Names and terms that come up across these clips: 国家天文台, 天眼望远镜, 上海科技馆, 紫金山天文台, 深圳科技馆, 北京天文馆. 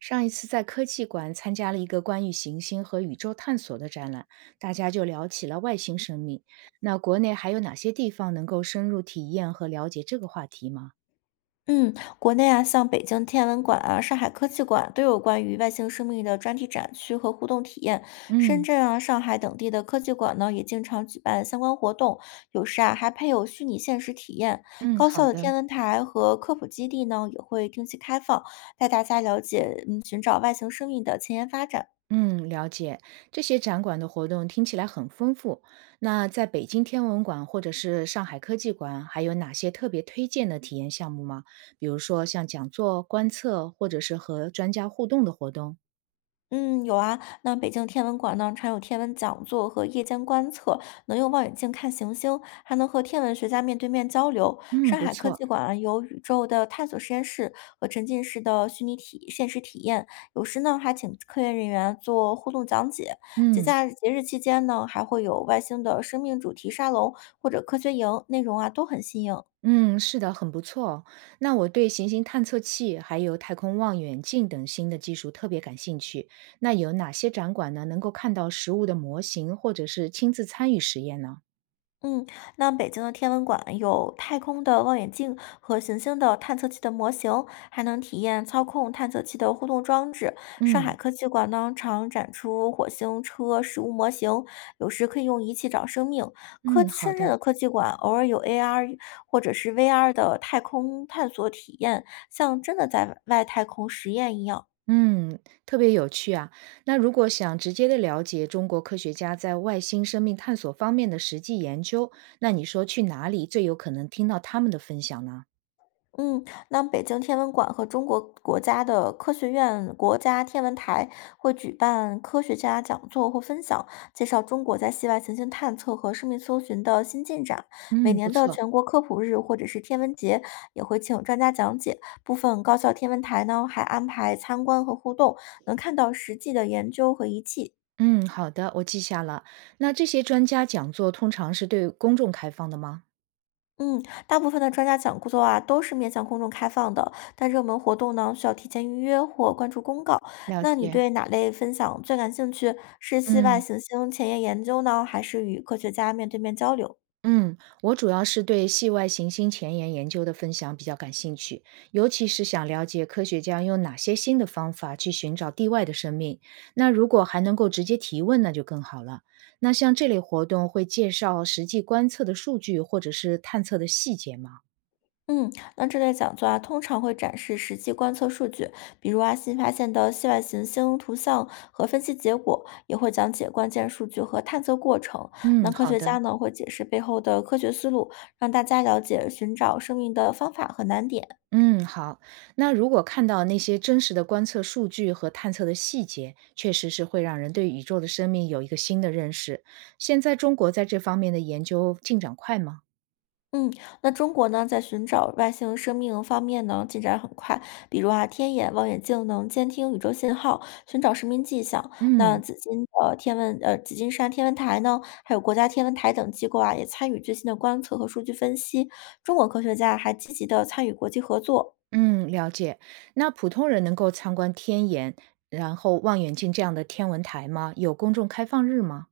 上一次在科技馆参加了一个关于行星和宇宙探索的展览，大家就聊起了外星生命。那国内还有哪些地方能够深入体验和了解这个话题吗？嗯，国内啊，像北京天文馆啊、上海科技馆都有关于外星生命的专题展区和互动体验。深嗯圳啊、上海等地的科技馆呢，也经常举办相关活动，有时啊还配有虚拟现实体验。嗯，高好校的的，天文台和科普基地呢，也会定期开放，带大家了解寻找外星生命的前沿发展。嗯，了解。这些展馆的活动听起来很丰富。那在北京天文馆或者是上海科技馆，还有哪些特别推荐的体验项目吗？比如说像讲座、观测，或者是和专家互动的活动？嗯，有啊。那北京天文馆呢，常有天文讲座和夜间观测，能用望远镜看行星，还能和天文学家面对面交流。嗯，上不海科错。技馆啊有宇宙的探索实验室和沉浸式的虚拟体现实体验，有时呢还请科研人员做互动讲解。节嗯。假节日期间呢，还会有外星的生命主题沙龙或者科学营，内容啊都很新颖。嗯，是的，很不错哦。那我对行星探测器还有太空望远镜等新的技术特别感兴趣。那有哪些展馆呢，能够看到实物的模型，或者是亲自参与实验呢？嗯，那北京的天文馆有太空的望远镜和行星的探测器的模型，还能体验操控探测器的互动装置。上海嗯科技馆呢，常展出火星车实物模型，有时可以用仪器找生命。嗯，科好深圳的，的科技馆偶尔有 AR 或者是 VR 的太空探索体验，像真的在外太空实验一样。嗯，特别有趣啊。那如果想直接的了解中国科学家在外星生命探索方面的实际研究，那你说去哪里最有可能听到他们的分享呢？嗯，那北京天文馆和中国国家的科学院、国家天文台会举办科学家讲座或分享，介绍中国在系外行星探测和生命搜寻的新进展。每嗯，不年的错。全国科普日或者是天文节也会请专家讲解。部分高校天文台呢还安排参观和互动，能看到实际的研究和仪器。嗯，好的，我记下了。那这些专家讲座通常是对公众开放的吗？嗯，大部分的专家讲座啊都是面向公众开放的，但热门活动呢需要提前预约或关注公告。了那你解，对哪类分享最感兴趣？是系外嗯行星前沿研究呢，还是与科学家面对面交流？嗯，我主要是对系外行星前沿研究的分享比较感兴趣，尤其是想了解科学家用哪些新的方法去寻找地外的生命。那如果还能够直接提问，那就更好了。那像这类活动会介绍实际观测的数据或者是探测的细节吗？嗯，那这类讲座啊，通常会展示实际观测数据，比如啊新发现的系外行星图像和分析结果，也会讲解关键数据和探测过程。嗯，那科好学家的。呢会解释背后的科学思路，让大家了解寻找生命的方法和难点。嗯，好。那如果看到那些真实的观测数据和探测的细节，确实是会让人对宇宙的生命有一个新的认识。现在中国在这方面的研究进展快吗？嗯，那中国呢，在寻找外星生命方面呢，进展很快。比如啊，天眼望远镜能监听宇宙信号，寻找生命迹象。那嗯紫金山天文台呢，还有国家天文台等机构啊，也参与最新的观测和数据分析。中国科学家还积极的参与国际合作。嗯，了解。那普通人能够参观天眼，然后望远镜这样的天文台吗？有公众开放日吗？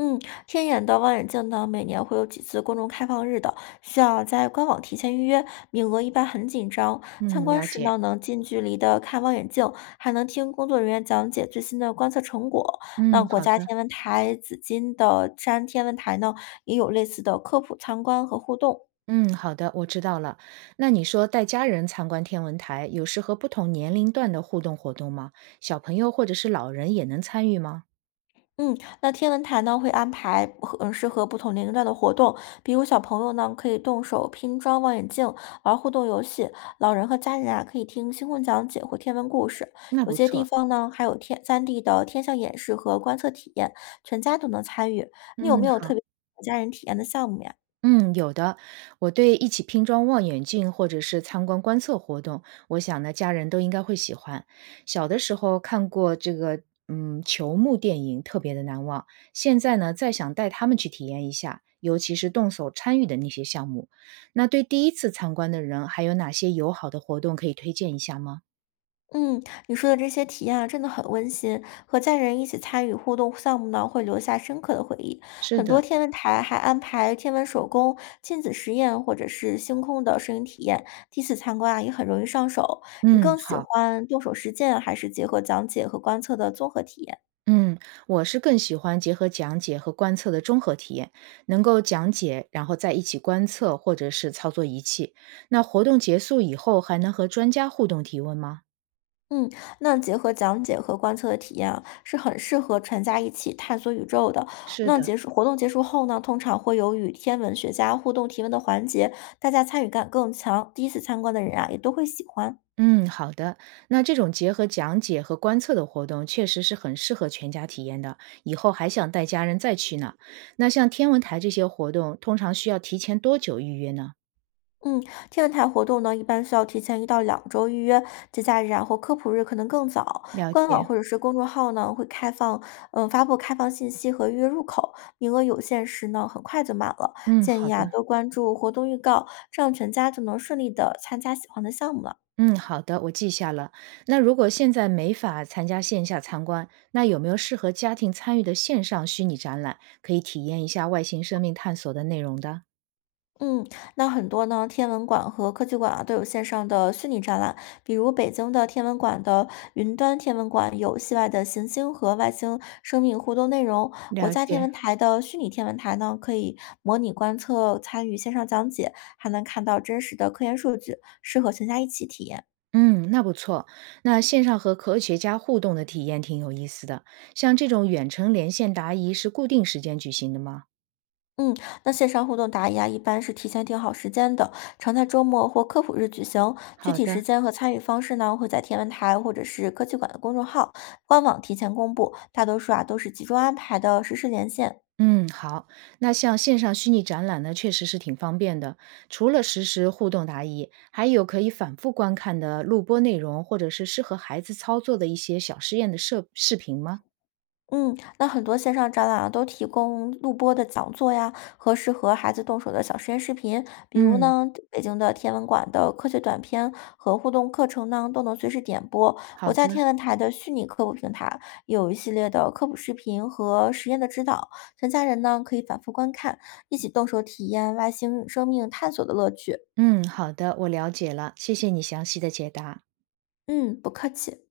嗯，天眼的望远镜呢，每年会有几次公众开放日的，需要在官网提前预约，名额一般很紧张。参嗯，观了时解。呢，能近距离的看望远镜，还能听工作人员讲解最新的观测成果。那嗯，国好家的。天文台紫金的山天文台呢，也有类似的科普参观和互动。嗯，好的，我知道了。那你说带家人参观天文台，有适合不同年龄段的互动活动吗？小朋友或者是老人也能参与吗？嗯，那天文台呢会安排适合不同年龄段的活动，比如小朋友呢可以动手拼装望远镜，玩互动游戏；老人和家人啊可以听星空讲解或天文故事。那有不些地错，方呢还有天 3D 的天象演示和观测体验，全家都能参与。你有嗯，没有特好。别想家人体验的项目呀？嗯，有的。我对一起拼装望远镜或者是参观观测活动，我想呢，家人都应该会喜欢。小的时候看过这个，嗯，球幕电影，特别的难忘。现在呢，再想带他们去体验一下，尤其是动手参与的那些项目。那对第一次参观的人，还有哪些友好的活动可以推荐一下吗？嗯，你说的这些体验啊，真的很温馨。和家人一起参与互动项目呢，会留下深刻的回忆。是很多的，天文台还安排天文手工、亲子实验或者是星空的摄影体验。第一次参观啊，也很容易上手。你嗯，更喜好。欢动手实践，还是结合讲解和观测的综合体验？嗯，我是更喜欢结合讲解和观测的综合体验，能够讲解，然后在一起观测或者是操作仪器。那活动结束以后，还能和专家互动提问吗？嗯，那结合讲解和观测的体验啊，是很适合全家一起探索宇宙的。是那的，结束活动结束后呢，通常会有与天文学家互动提问的环节，大家参与感更强。第一次参观的人啊，也都会喜欢。嗯，好的。那这种结合讲解和观测的活动，确实是很适合全家体验的。以后还想带家人再去呢。那像天文台这些活动，通常需要提前多久预约呢？嗯，天文台活动呢，一般需要提前一到两周预约，节假日啊或科普日可能更早。了官解。网或者是公众号呢会开放，发布开放信息和预约入口，名额有限时呢很快就满了。嗯，建好议啊的。多关注活动预告，这样全家就能顺利的参加喜欢的项目了。嗯，好的，我记下了。那如果现在没法参加线下参观，那有没有适合家庭参与的线上虚拟展览，可以体验一下外星生命探索的内容的？嗯，那很多呢，天文馆和科技馆啊都有线上的虚拟展览，比如北京的天文馆的云端天文馆有系外的行星和外星生命互动内容，国了家天解，文台的虚拟天文台呢可以模拟观测，参与线上讲解，还能看到真实的科研数据，适合全家一起体验。嗯，那不错。那线上和科学家互动的体验挺有意思的。像这种远程连线答疑是固定时间举行的吗？嗯，那线上互动答疑啊，一般是提前定好时间的，常在周末或科普日举行。具好体的。时间和参与方式呢，会在天文台或者是科技馆的公众号、官网提前公布。大多数啊都是集中安排的实时连线。嗯，好。那像线上虚拟展览呢，确实是挺方便的。除了实时互动答疑，还有可以反复观看的录播内容，或者是适合孩子操作的一些小实验的设视频吗？嗯，那很多线上展览啊，都提供录播的讲座呀，和适合孩子动手的小实验视频。比如嗯，呢，北京的天文馆的科学短片和互动课程呢，都能随时点播。我好在的。天文台的虚拟科普平台有一系列的科普视频和实验的指导，全家人呢可以反复观看，一起动手体验外星生命探索的乐趣。嗯，好的，我了解了，谢谢你详细的解答。嗯，不客气。